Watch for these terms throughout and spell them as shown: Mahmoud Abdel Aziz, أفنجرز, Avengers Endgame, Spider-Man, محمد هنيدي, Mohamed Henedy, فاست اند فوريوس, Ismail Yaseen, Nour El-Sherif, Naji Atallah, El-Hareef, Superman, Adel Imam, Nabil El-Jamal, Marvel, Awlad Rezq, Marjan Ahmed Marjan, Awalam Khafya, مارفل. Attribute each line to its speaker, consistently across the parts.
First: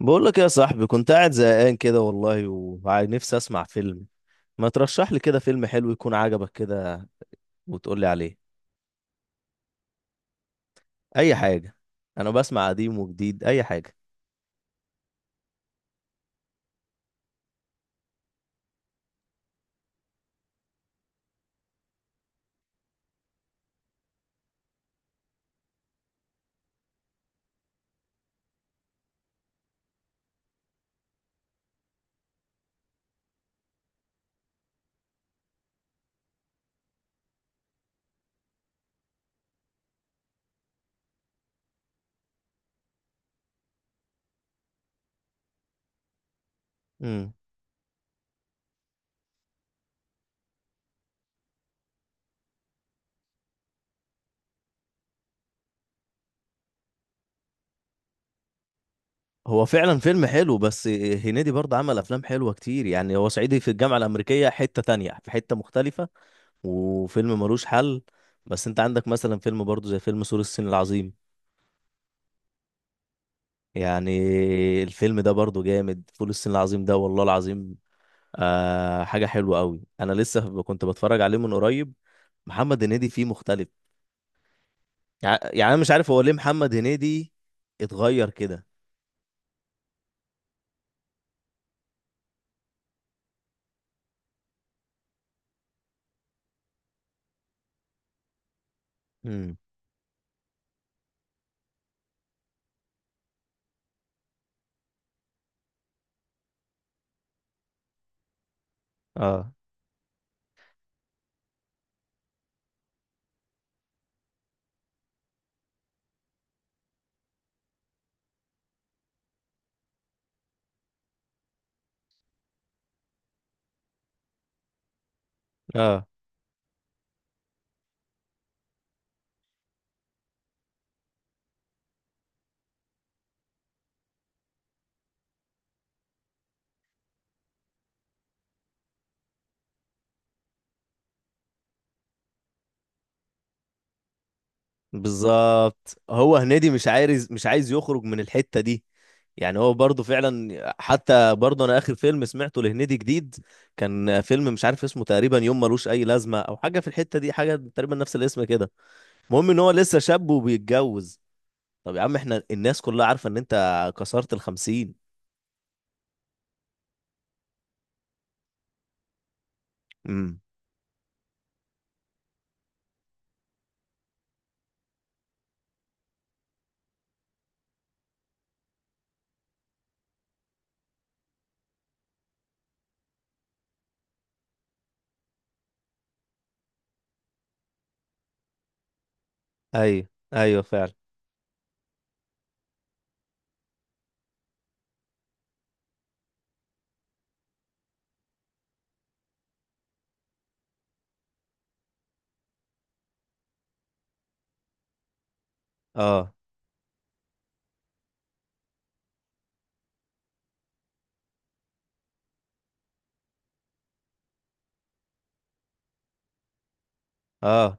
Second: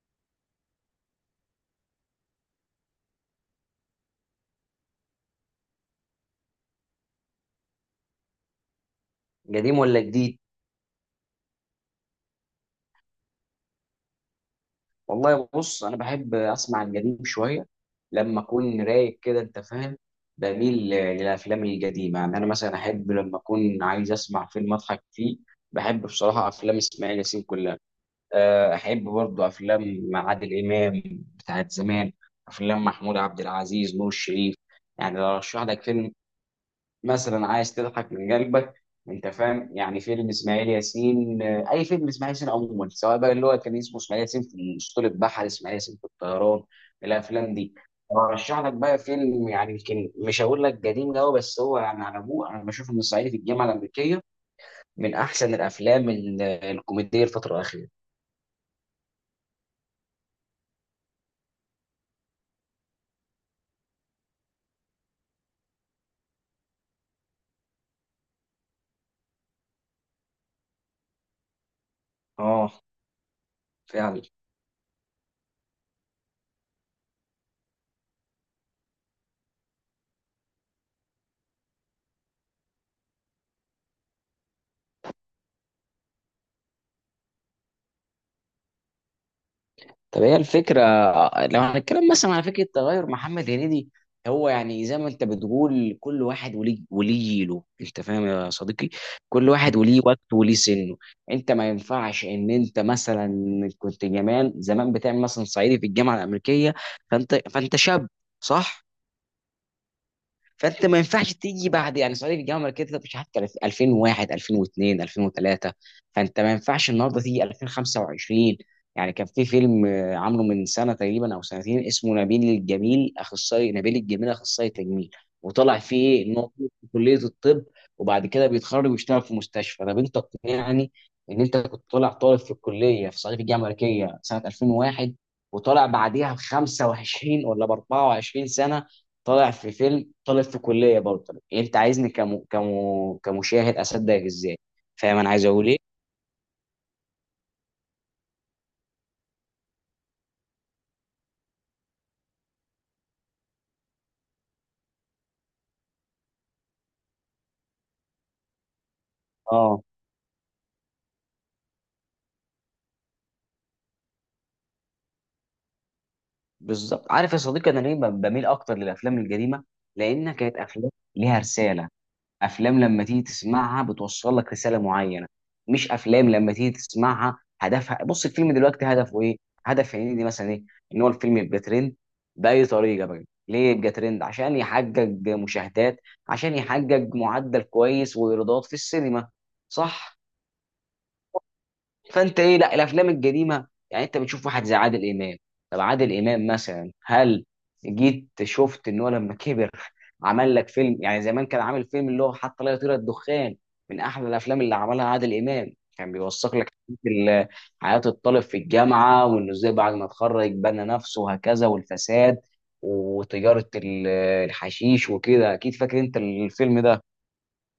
Speaker 1: بقول لك يا صاحبي، كنت قاعد زهقان كده والله ونفسي اسمع فيلم. ما ترشح لي كده فيلم حلو يكون عجبك كده وتقول لي عليه.
Speaker 2: قديم ولا جديد؟
Speaker 1: اي حاجه، انا بسمع قديم وجديد اي حاجه.
Speaker 2: والله بص انا بحب اسمع القديم شويه لما اكون رايق كده، انت فاهم. بميل للافلام القديمه. يعني انا مثلا احب لما اكون عايز اسمع فيلم اضحك فيه، بحب بصراحه افلام اسماعيل ياسين كلها. احب برضه افلام عادل امام بتاعت زمان، افلام محمود عبد العزيز، نور الشريف. يعني لو ارشح لك فيلم مثلا عايز تضحك من قلبك، انت فاهم، يعني فيلم اسماعيل ياسين. اي فيلم اسماعيل ياسين عموما، سواء بقى اللي هو كان اسمه اسماعيل ياسين في اسطول البحر، اسماعيل ياسين في الطيران،
Speaker 1: امم
Speaker 2: الافلام دي. ارشح لك بقى فيلم يعني يمكن مش هقول لك قديم قوي بس هو يعني على ابوه، انا بشوف ان الصعيدي في الجامعه الامريكيه من احسن الافلام الكوميديه الفتره الاخيره.
Speaker 1: هو فعلا فيلم حلو، بس هنيدي برضه عمل افلام حلوه كتير. يعني هو صعيدي في الجامعه الامريكيه حته، تانية في حته مختلفه، وفيلم ملوش حل. بس انت عندك مثلا فيلم برضه زي فيلم سور الصين العظيم.
Speaker 2: اه
Speaker 1: يعني
Speaker 2: فعلا.
Speaker 1: الفيلم ده برضه جامد، فول الصين العظيم ده والله العظيم. آه، حاجة حلوة قوي. انا لسه كنت بتفرج عليه من قريب. محمد هنيدي فيه مختلف. يعني انا مش عارف هو ليه محمد هنيدي اتغير كده.
Speaker 2: طب هي الفكرة، لو هنتكلم مثلا على فكرة تغير محمد هنيدي، هو يعني زي ما انت بتقول كل واحد وليه جيله، انت فاهم يا صديقي. كل
Speaker 1: امم
Speaker 2: واحد وليه وقته وليه سنه. انت ما ينفعش ان انت مثلا كنت زمان زمان بتعمل مثلا صعيدي في الجامعة الأمريكية، فانت شاب، صح؟
Speaker 1: اه.
Speaker 2: فانت ما ينفعش تيجي بعد يعني صعيدي في الجامعه الامريكيه ده مش عارف 2001 2002 2003، فانت ما ينفعش النهارده تيجي 2025. يعني كان في فيلم عامله من سنه تقريبا او سنتين اسمه نبيل الجميل اخصائي، نبيل الجميل اخصائي تجميل. وطلع فيه
Speaker 1: اه،
Speaker 2: ايه؟ ان هو في كليه الطب وبعد كده بيتخرج ويشتغل في مستشفى. طب انت يعني ان انت كنت طالع طالب في الكليه في صعيدي في الجامعه الامريكيه سنه 2001، وطالع بعديها ب 25 ولا ب 24 سنه طالع في فيلم طالب في كليه برضه، انت عايزني كمشاهد اصدقك ازاي؟ فاهم انا عايز اقول ايه؟
Speaker 1: بالظبط، هو هنيدي مش عايز يخرج من الحتة دي. يعني هو برضه فعلا، حتى برضه انا اخر فيلم سمعته لهنيدي جديد كان فيلم مش عارف اسمه تقريبا يوم ملوش اي لازمة او حاجة في الحتة دي، حاجة تقريبا نفس الاسم كده. المهم ان هو
Speaker 2: اه،
Speaker 1: لسه شاب وبيتجوز. طب يا عم احنا الناس كلها عارفة ان انت كسرت الـ50.
Speaker 2: بالظبط. عارف يا صديقي انا ليه بميل اكتر للافلام القديمه؟ لانها
Speaker 1: امم
Speaker 2: كانت افلام ليها رساله. افلام لما تيجي تسمعها بتوصل لك رساله معينه، مش افلام لما تيجي تسمعها هدفها، بص الفيلم دلوقتي هدفه ايه؟ هدف هنيدي مثلا ايه؟ ان هو الفيلم يبقى ترند، باي طريقه بقى، ليه يبقى ترند؟ عشان يحقق مشاهدات، عشان يحقق معدل كويس وايرادات في السينما،
Speaker 1: ايوه،
Speaker 2: صح؟
Speaker 1: ايوه فعلا.
Speaker 2: فانت ايه، لا الافلام القديمه يعني انت بتشوف واحد زي عادل امام. طب عادل امام مثلا، هل جيت شفت ان هو لما كبر عمل لك فيلم يعني زمان كان عامل فيلم اللي هو حتى لا يطير الدخان، من احلى الافلام اللي عملها عادل امام، كان
Speaker 1: اه.
Speaker 2: بيوثق لك ال- حياه الطالب في الجامعه، وانه ازاي بعد ما اتخرج بنى نفسه وهكذا، والفساد وتجاره الحشيش وكده، اكيد فاكر انت الفيلم ده.
Speaker 1: اه.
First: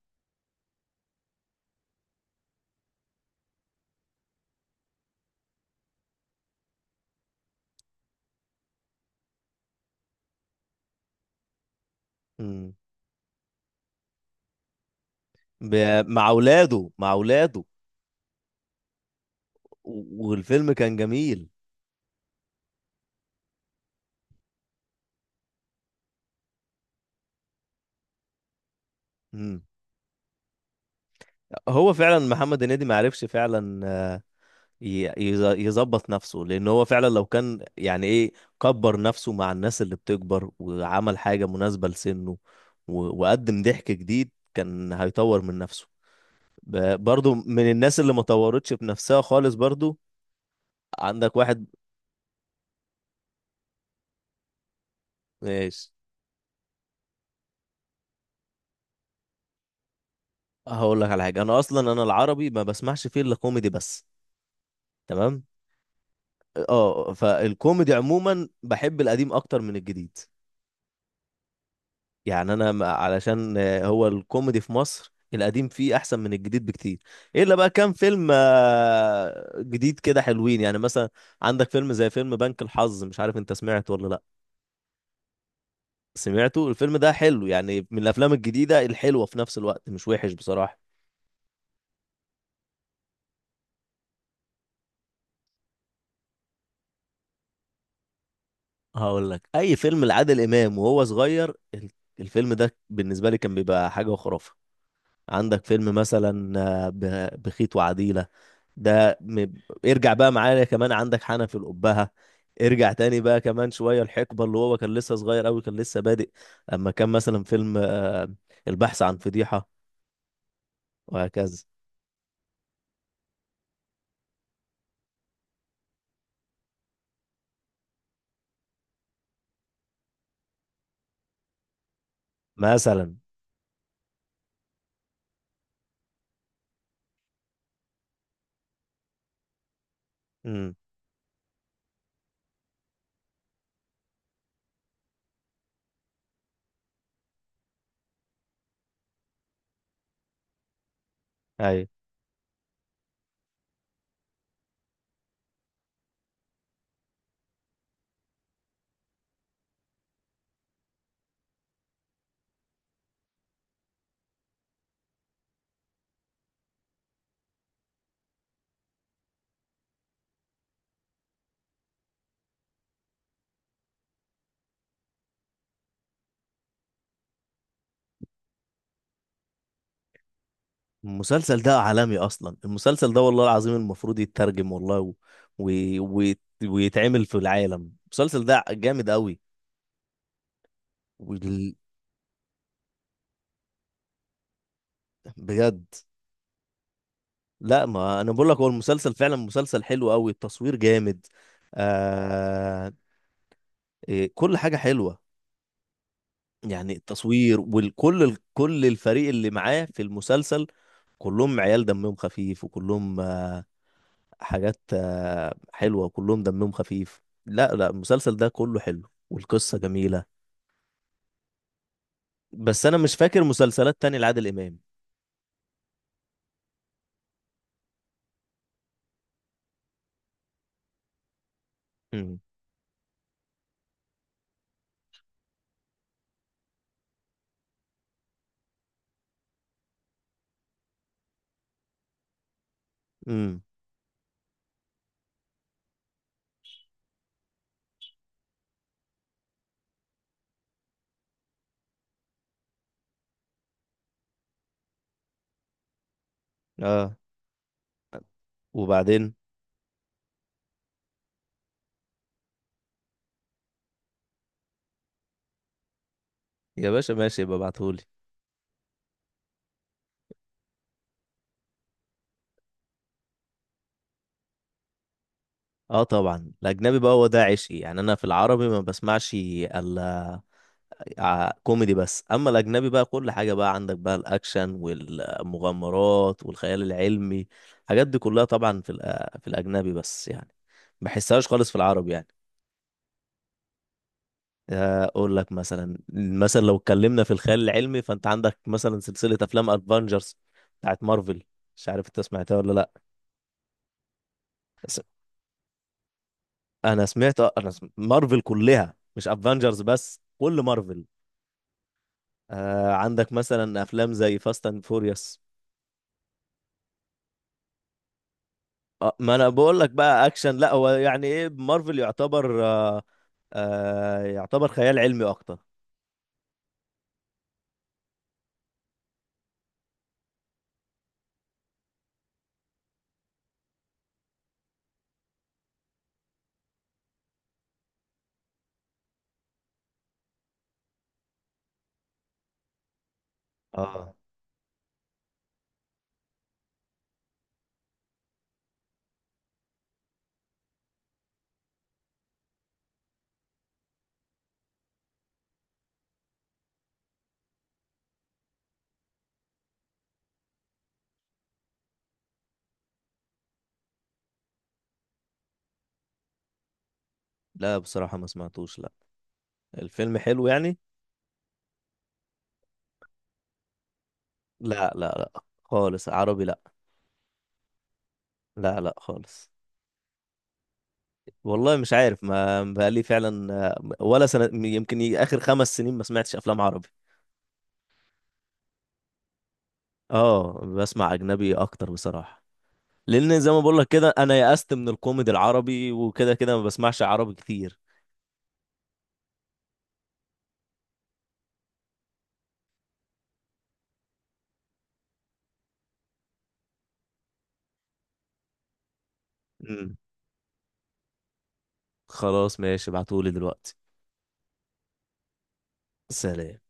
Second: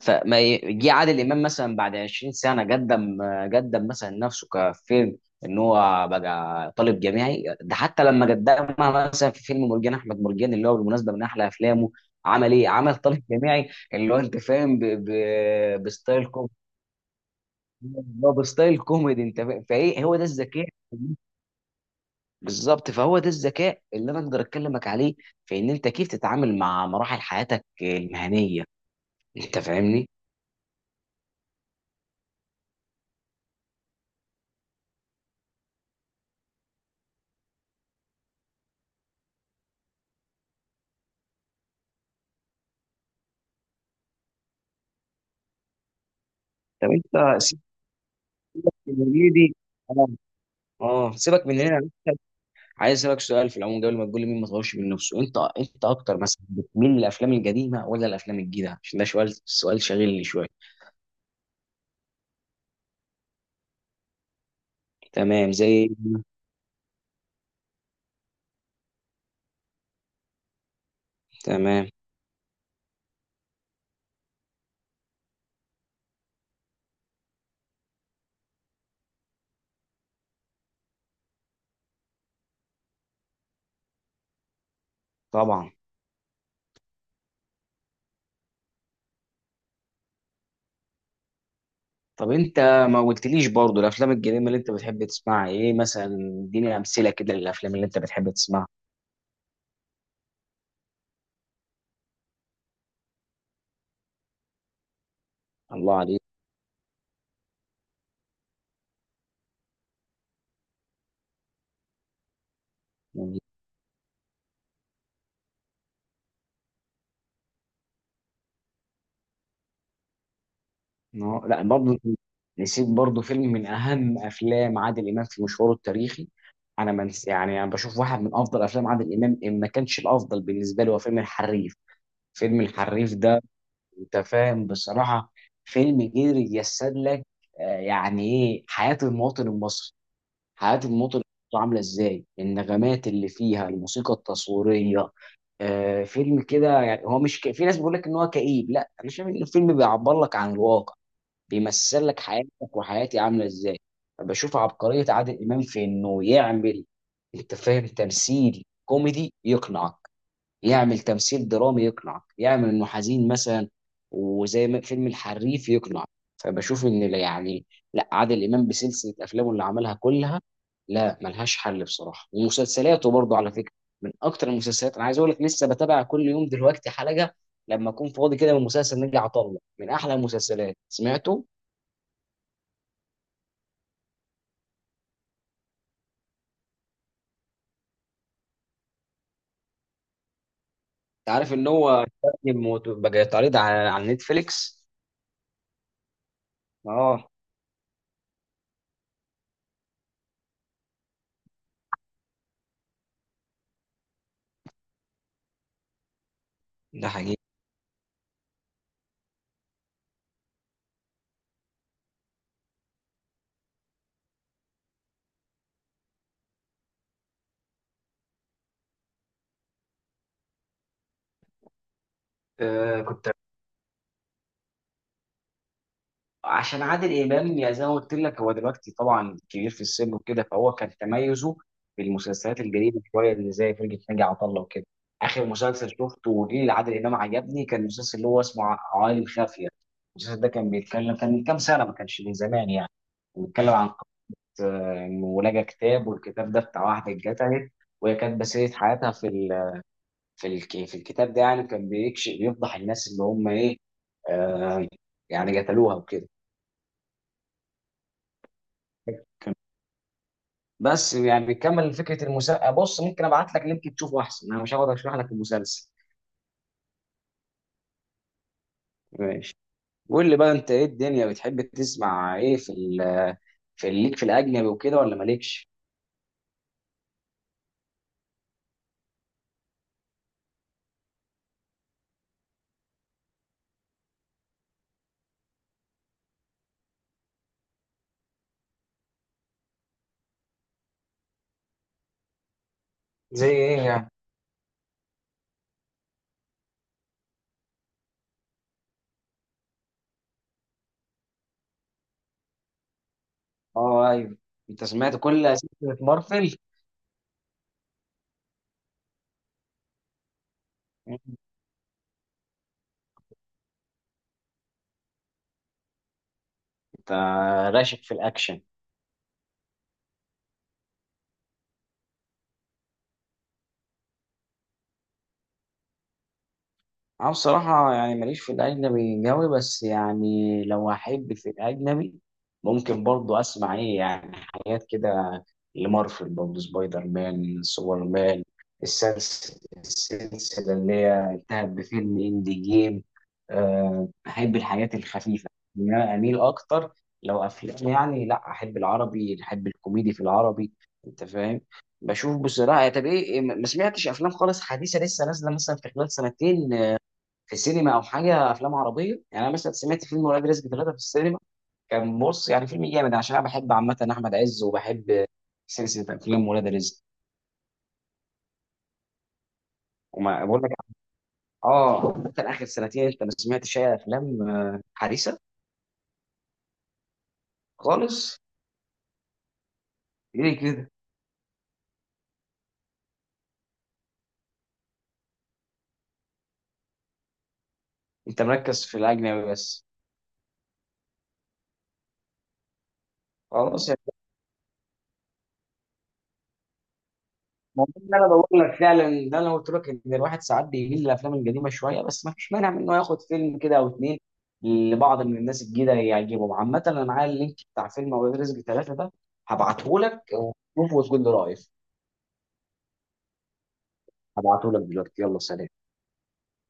Speaker 2: فما جه عادل امام مثلا بعد 20 سنه قدم مثلا نفسه كفيلم ان هو بقى طالب جامعي. ده حتى لما قدمها مثلا في فيلم مرجان احمد مرجان، اللي هو بالمناسبه من احلى افلامه، عمل ايه؟
Speaker 1: امم
Speaker 2: عمل طالب جامعي اللي هو، انت فاهم،
Speaker 1: ب...
Speaker 2: بستايل
Speaker 1: مع
Speaker 2: كوميدي،
Speaker 1: اولاده مع اولاده
Speaker 2: اللي هو بستايل كوميدي، انت فاهم، فايه هو ده
Speaker 1: و-
Speaker 2: الذكاء.
Speaker 1: والفيلم كان جميل.
Speaker 2: بالظبط، فهو ده الذكاء اللي انا اقدر اكلمك عليه، في ان انت كيف تتعامل مع مراحل حياتك المهنيه. انت
Speaker 1: امم
Speaker 2: فاهمني؟
Speaker 1: هو فعلا محمد هنيدي ما عرفش فعلا يظبط نفسه، لان هو فعلا لو كان يعني ايه كبر نفسه مع الناس اللي بتكبر وعمل حاجة مناسبة لسنه، وقدم ضحك جديد كان هيطور من نفسه.
Speaker 2: طب انت
Speaker 1: برضو من الناس اللي ما طورتش
Speaker 2: يا
Speaker 1: بنفسها
Speaker 2: زميلي،
Speaker 1: خالص برضو.
Speaker 2: اه اه
Speaker 1: عندك
Speaker 2: سيبك من
Speaker 1: واحد.
Speaker 2: هنا، عايز اسالك سؤال في العموم قبل ما تقول لي مين ما طورش من نفسه. انت
Speaker 1: ماشي،
Speaker 2: اكتر مثلا بتميل للافلام القديمه ولا الافلام الجديده؟ عشان ده سؤال شاغلني شويه.
Speaker 1: هقول لك على حاجه. انا اصلا انا العربي ما بسمعش فيه الا كوميدي بس. تمام.
Speaker 2: تمام، زي.
Speaker 1: اه، فالكوميدي عموما بحب القديم اكتر من الجديد.
Speaker 2: تمام،
Speaker 1: يعني انا ما- علشان هو الكوميدي في مصر القديم فيه احسن من الجديد بكتير. الا بقى كام فيلم جديد كده حلوين، يعني مثلا عندك فيلم زي فيلم بنك الحظ. مش عارف انت سمعته ولا لا.
Speaker 2: طبعا.
Speaker 1: سمعته. الفيلم ده حلو يعني، من الافلام الجديده الحلوه في نفس الوقت، مش وحش بصراحه.
Speaker 2: طب انت ما قلتليش برضو الافلام القديمه اللي انت بتحب تسمعها ايه مثلا؟ اديني امثله كده للافلام اللي انت بتحب تسمعها.
Speaker 1: هقول لك، اي فيلم لعادل امام وهو صغير الفيلم ده بالنسبه لي كان بيبقى حاجه وخرافه. عندك
Speaker 2: الله
Speaker 1: فيلم
Speaker 2: عليك.
Speaker 1: مثلا بخيت وعديله. ده م- ارجع بقى معايا كمان، عندك حنف الأبهة. ارجع تاني بقى كمان شويه، الحقبه اللي هو كان لسه صغير قوي، كان لسه بادئ. اما كان مثلا فيلم البحث عن فضيحه،
Speaker 2: لا
Speaker 1: وهكذا.
Speaker 2: برضه نسيت برضه فيلم من اهم افلام عادل امام في مشواره التاريخي. انا يعني انا بشوف واحد من افضل افلام عادل امام، ان ما كانش الافضل بالنسبه لي، هو فيلم الحريف. فيلم الحريف
Speaker 1: مثلا.
Speaker 2: ده انت فاهم بصراحه، فيلم قدر يجسد لك يعني ايه حياه المواطن المصري.
Speaker 1: امم
Speaker 2: حياه المواطن المصري عامله ازاي، النغمات اللي فيها، الموسيقى التصويريه. فيلم كده يعني، هو مش في ناس بيقول لك ان هو كئيب، لا انا شايف ان الفيلم بيعبر لك عن الواقع،
Speaker 1: أيوه.
Speaker 2: بيمثل لك حياتك وحياتي عامله ازاي. بشوف عبقريه عادل امام في انه يعمل، انت فاهم، تمثيل كوميدي يقنعك، يعمل تمثيل درامي يقنعك، يعمل انه حزين مثلا وزي ما فيلم الحريف يقنعك. فبشوف ان لا يعني، لا، عادل امام بسلسله افلامه اللي عملها كلها، لا، ملهاش حل بصراحه. ومسلسلاته برضه على فكره، من اكتر المسلسلات، انا عايز اقول لك لسه بتابع كل يوم دلوقتي حلقه لما اكون فاضي كده من مسلسل نجي عطله، من احلى المسلسلات سمعته.
Speaker 1: المسلسل ده عالمي اصلا، المسلسل ده والله العظيم المفروض يترجم والله و... و... ويتعمل في العالم. المسلسل ده جامد قوي.
Speaker 2: انت عارف ان
Speaker 1: وال...
Speaker 2: هو بقى يتعرض على نتفليكس؟
Speaker 1: بجد؟
Speaker 2: اه.
Speaker 1: لا، ما انا بقول لك، هو المسلسل فعلا مسلسل حلو قوي، التصوير جامد. آه... إيه، كل حاجة حلوة. يعني
Speaker 2: ده حقيقي.
Speaker 1: التصوير كل الفريق اللي معاه في المسلسل كلهم عيال دمهم خفيف، وكلهم حاجات حلوة، كلهم دمهم خفيف. لا لا، المسلسل ده كله حلو والقصة جميلة. بس أنا
Speaker 2: آه،
Speaker 1: مش
Speaker 2: كنت،
Speaker 1: فاكر مسلسلات تانية لعادل إمام.
Speaker 2: عشان عادل امام يا زي ما قلت لك هو دلوقتي طبعا كبير في السن وكده، فهو كان تميزه في
Speaker 1: امم
Speaker 2: المسلسلات الجديده شويه اللي زي فرقه ناجي عطا الله وكده. اخر مسلسل شفته وجه لعادل امام عجبني كان المسلسل اللي هو اسمه عوالم خافيه. المسلسل ده كان بيتكلم، كان من كام سنه ما كانش من زمان يعني،
Speaker 1: امم
Speaker 2: بيتكلم عن قصه انه لقى كتاب، والكتاب ده بتاع واحده اتقتلت، وهي كانت بسيرة حياتها في الكتاب ده، يعني كان بيكشف، بيفضح الناس اللي هم ايه، آه يعني قتلوها وكده.
Speaker 1: اه، وبعدين.
Speaker 2: بس يعني بيكمل فكره المسلسل، بص ممكن ابعت لك لينك تشوفه احسن، انا مش هقعد اشرح لك المسلسل.
Speaker 1: يا باشا ماشي، يبقى ابعتهولي.
Speaker 2: ماشي. قول لي بقى انت ايه الدنيا، بتحب تسمع ايه في ليك، في الاجنبي وكده ولا مالكش؟
Speaker 1: اه طبعا، الأجنبي بقى هو ده عشقي. يعني أنا في العربي ما بسمعش إلا كوميدي بس، أما الأجنبي بقى كل حاجة، بقى عندك بقى الأكشن والمغامرات والخيال العلمي. الحاجات دي كلها طبعا في في الأجنبي، بس يعني ما بحسهاش خالص في العربي يعني.
Speaker 2: زي ايه يعني؟
Speaker 1: اقول لك مثلا، لو اتكلمنا في الخيال العلمي، فانت عندك مثلا سلسله افلام افنجرز بتاعت مارفل. مش عارف انت سمعتها ولا لا.
Speaker 2: اه ايوه. انت
Speaker 1: س-
Speaker 2: سمعت كل سلسله مارفل؟
Speaker 1: انا مارفل كلها مش افنجرز بس، كل مارفل. آه، عندك مثلا افلام زي فاست اند فوريوس.
Speaker 2: انت راشق في الاكشن.
Speaker 1: آه، ما انا بقول لك بقى اكشن. لا هو يعني ايه، مارفل يعتبر آه يعتبر خيال علمي اكتر.
Speaker 2: أنا بصراحة يعني ماليش في الأجنبي قوي، بس يعني لو أحب في الأجنبي ممكن برضو أسمع إيه يعني، حاجات كده، لمارفل برضو، سبايدر مان، سوبر مان، السلسلة اللي هي انتهت بفيلم إندي جيم.
Speaker 1: اه.
Speaker 2: أحب الحاجات الخفيفة، إن أنا أميل أكتر لو أفلام يعني، لا، أحب العربي، أحب الكوميدي في العربي. أنت فاهم، بشوف بصراحة. طب إيه إيه، ما سمعتش أفلام خالص حديثة لسه نازلة مثلا في خلال سنتين في سينما او حاجه؟ افلام عربيه يعني انا مثلا سمعت فيلم ولاد رزق 3 في السينما، كان بص يعني فيلم جامد عشان انا بحب عامه احمد عز، وبحب سلسله افلام ولاد رزق.
Speaker 1: لا بصراحه ما سمعتوش، لا. الفيلم
Speaker 2: وما
Speaker 1: حلو
Speaker 2: بقول لك،
Speaker 1: يعني.
Speaker 2: اه، انت اخر سنتين انت ما سمعتش اي افلام
Speaker 1: لا لا لا
Speaker 2: حديثه
Speaker 1: خالص، عربي لا.
Speaker 2: خالص؟
Speaker 1: لا لا خالص.
Speaker 2: ليه كده؟
Speaker 1: والله مش عارف، ما بقالي فعلا ولا سنة، يمكن آخر 5 سنين ما سمعتش أفلام عربي.
Speaker 2: انت مركز في الاجنبي بس؟
Speaker 1: اه، بسمع أجنبي أكتر بصراحة، لأن زي ما بقول لك
Speaker 2: خلاص،
Speaker 1: كده أنا يأست من الكوميدي العربي، وكده كده ما بسمعش عربي كتير.
Speaker 2: ما هو ده اللي انا بقول لك، فعلا ده انا قلت لك ان الواحد ساعات بيميل للافلام القديمه شويه، بس ما فيش مانع من انه ياخد فيلم كده او اتنين لبعض من الناس الجديده يعجبهم. عامه انا معايا اللينك بتاع فيلم اولاد رزق 3 ده،
Speaker 1: مم.
Speaker 2: هبعته لك وشوفه وتقول لي رايك.
Speaker 1: خلاص ماشي، ابعتهولي دلوقتي.
Speaker 2: هبعته لك دلوقتي، يلا سلام.
Speaker 1: سلام.